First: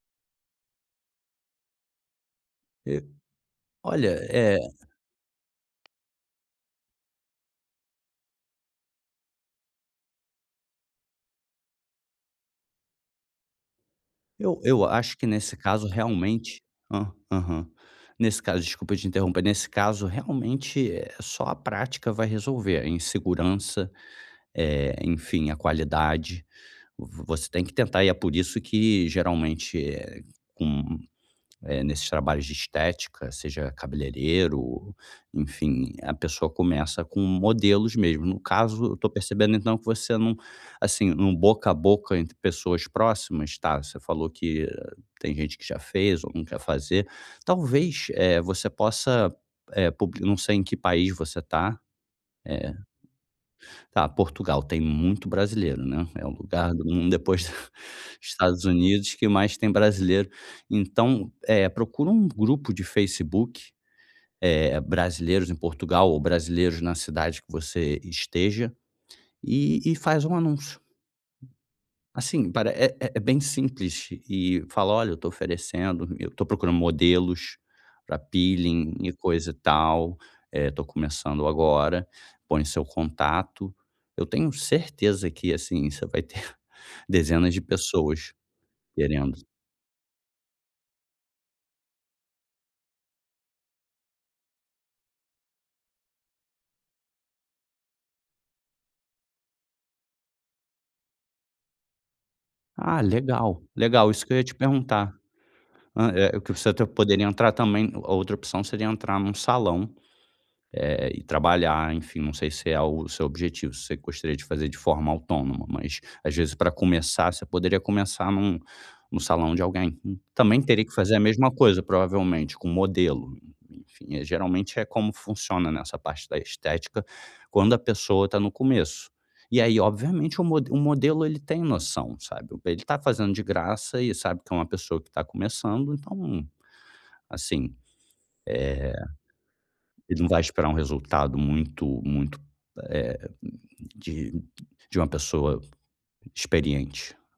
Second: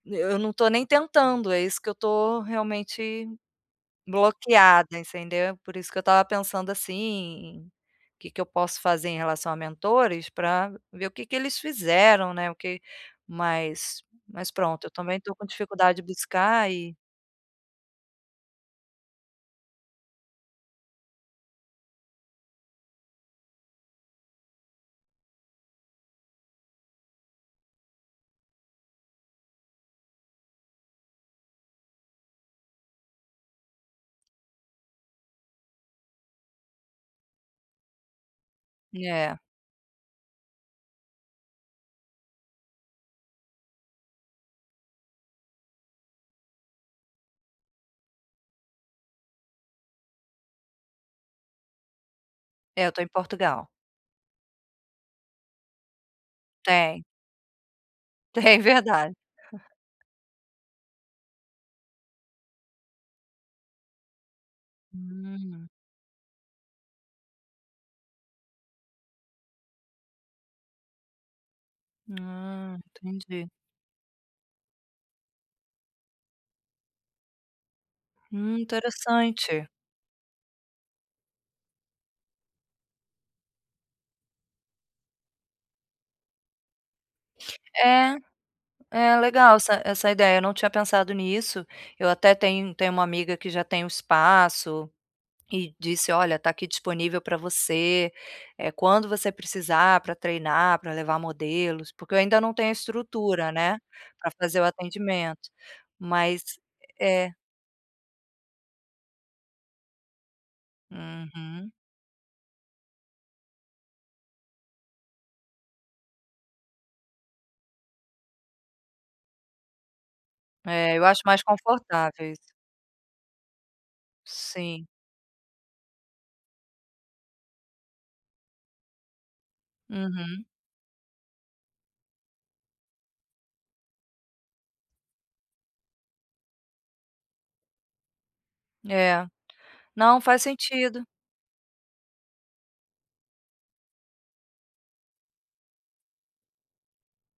N eu não estou nem tentando, é isso que eu estou E realmente Olha, é bloqueada, entendeu? Por isso que eu estava pensando assim, que que eu posso fazer em relação a mentores, pra ver o que que eles fizeram, né, o que mas mas Eu pronto eu eu acho também que estou com nesse caso, dificuldade de realmente buscar e hã, aham. Nesse caso desculpa te interromper. Nesse caso realmente, eh, só a prática vai resolver a insegurança, eh, enfim, a qualidade. V você tem que tentar e é por isso que, geralmente, eh, com eh, nesses trabalhos de estética, seja cabeleireiro, enfim, a pessoa começa com modelos mesmo. No caso, eu estou É. percebendo, então, que você não assim, no boca a boca entre pessoas próximas tá, você falou que tem gente que já fez ou não quer fazer. Talvez, eh, você possa, eh, puli não sei em que país você está. Eh É, eu estou em Portugal. tá, Portugal. Tem muito brasileiro, né? É um lugar do Tem. mun depois, Tem, Estados verdade. Unidos que mais tem brasileiro. Então, eh, procura um grupo de Facebook, eh, "Brasileiros em Hum. Portugal" ou "Brasileiros na cidade que você esteja", e e faz um anúncio. Assim, pare Hã, é é bem entendi. simples. E fala: "Olha, estou oferecendo, eu estou procurando modelos pra Hum, peeling e coisa e interessante. tal. Eh, estou começando agora", põe seu contato. Eu tenho certeza que, assim, você vai ter dezenas de É, pessoas é querendo. legal essa essa ideia eu não tinha pensado nisso, eu até tenho tenho uma amiga que já tem o espaço, e disse: "Olha, está aqui disponível pra você, eh, quando você precisar pra treinar, pra levar modelos", porque eu ainda não tenho Ah, estrutura legal, né, legal. Isso pra que eu ia te fazer o perguntar. atendimento, Hã, é o mas, que você até poderia é entrar também a outra opção seria entrar num salão, eh, e Uhum. trabalhar, enfim, não sei se é o seu objetivo, se você gostaria de fazer de forma autônoma. Mas às vezes para começar você poderia começar num no salão de alguém. Também teria que É, eu fazer a acho mais mesma coisa, confortável isso. provavelmente, com modelo, enfim. Eh, geralmente é Sim. como funciona nessa parte da estética, quando a pessoa está no começo. E aí, obviamente, o Uhum. mode o modelo ele tem noção, sabe, ele está fazendo de graça e sabe que é uma pessoa que está começando. Então, assim, É, eh, não, ele não vai faz esperar um sentido. resultado muito, muito eh, de de uma pessoa experiente.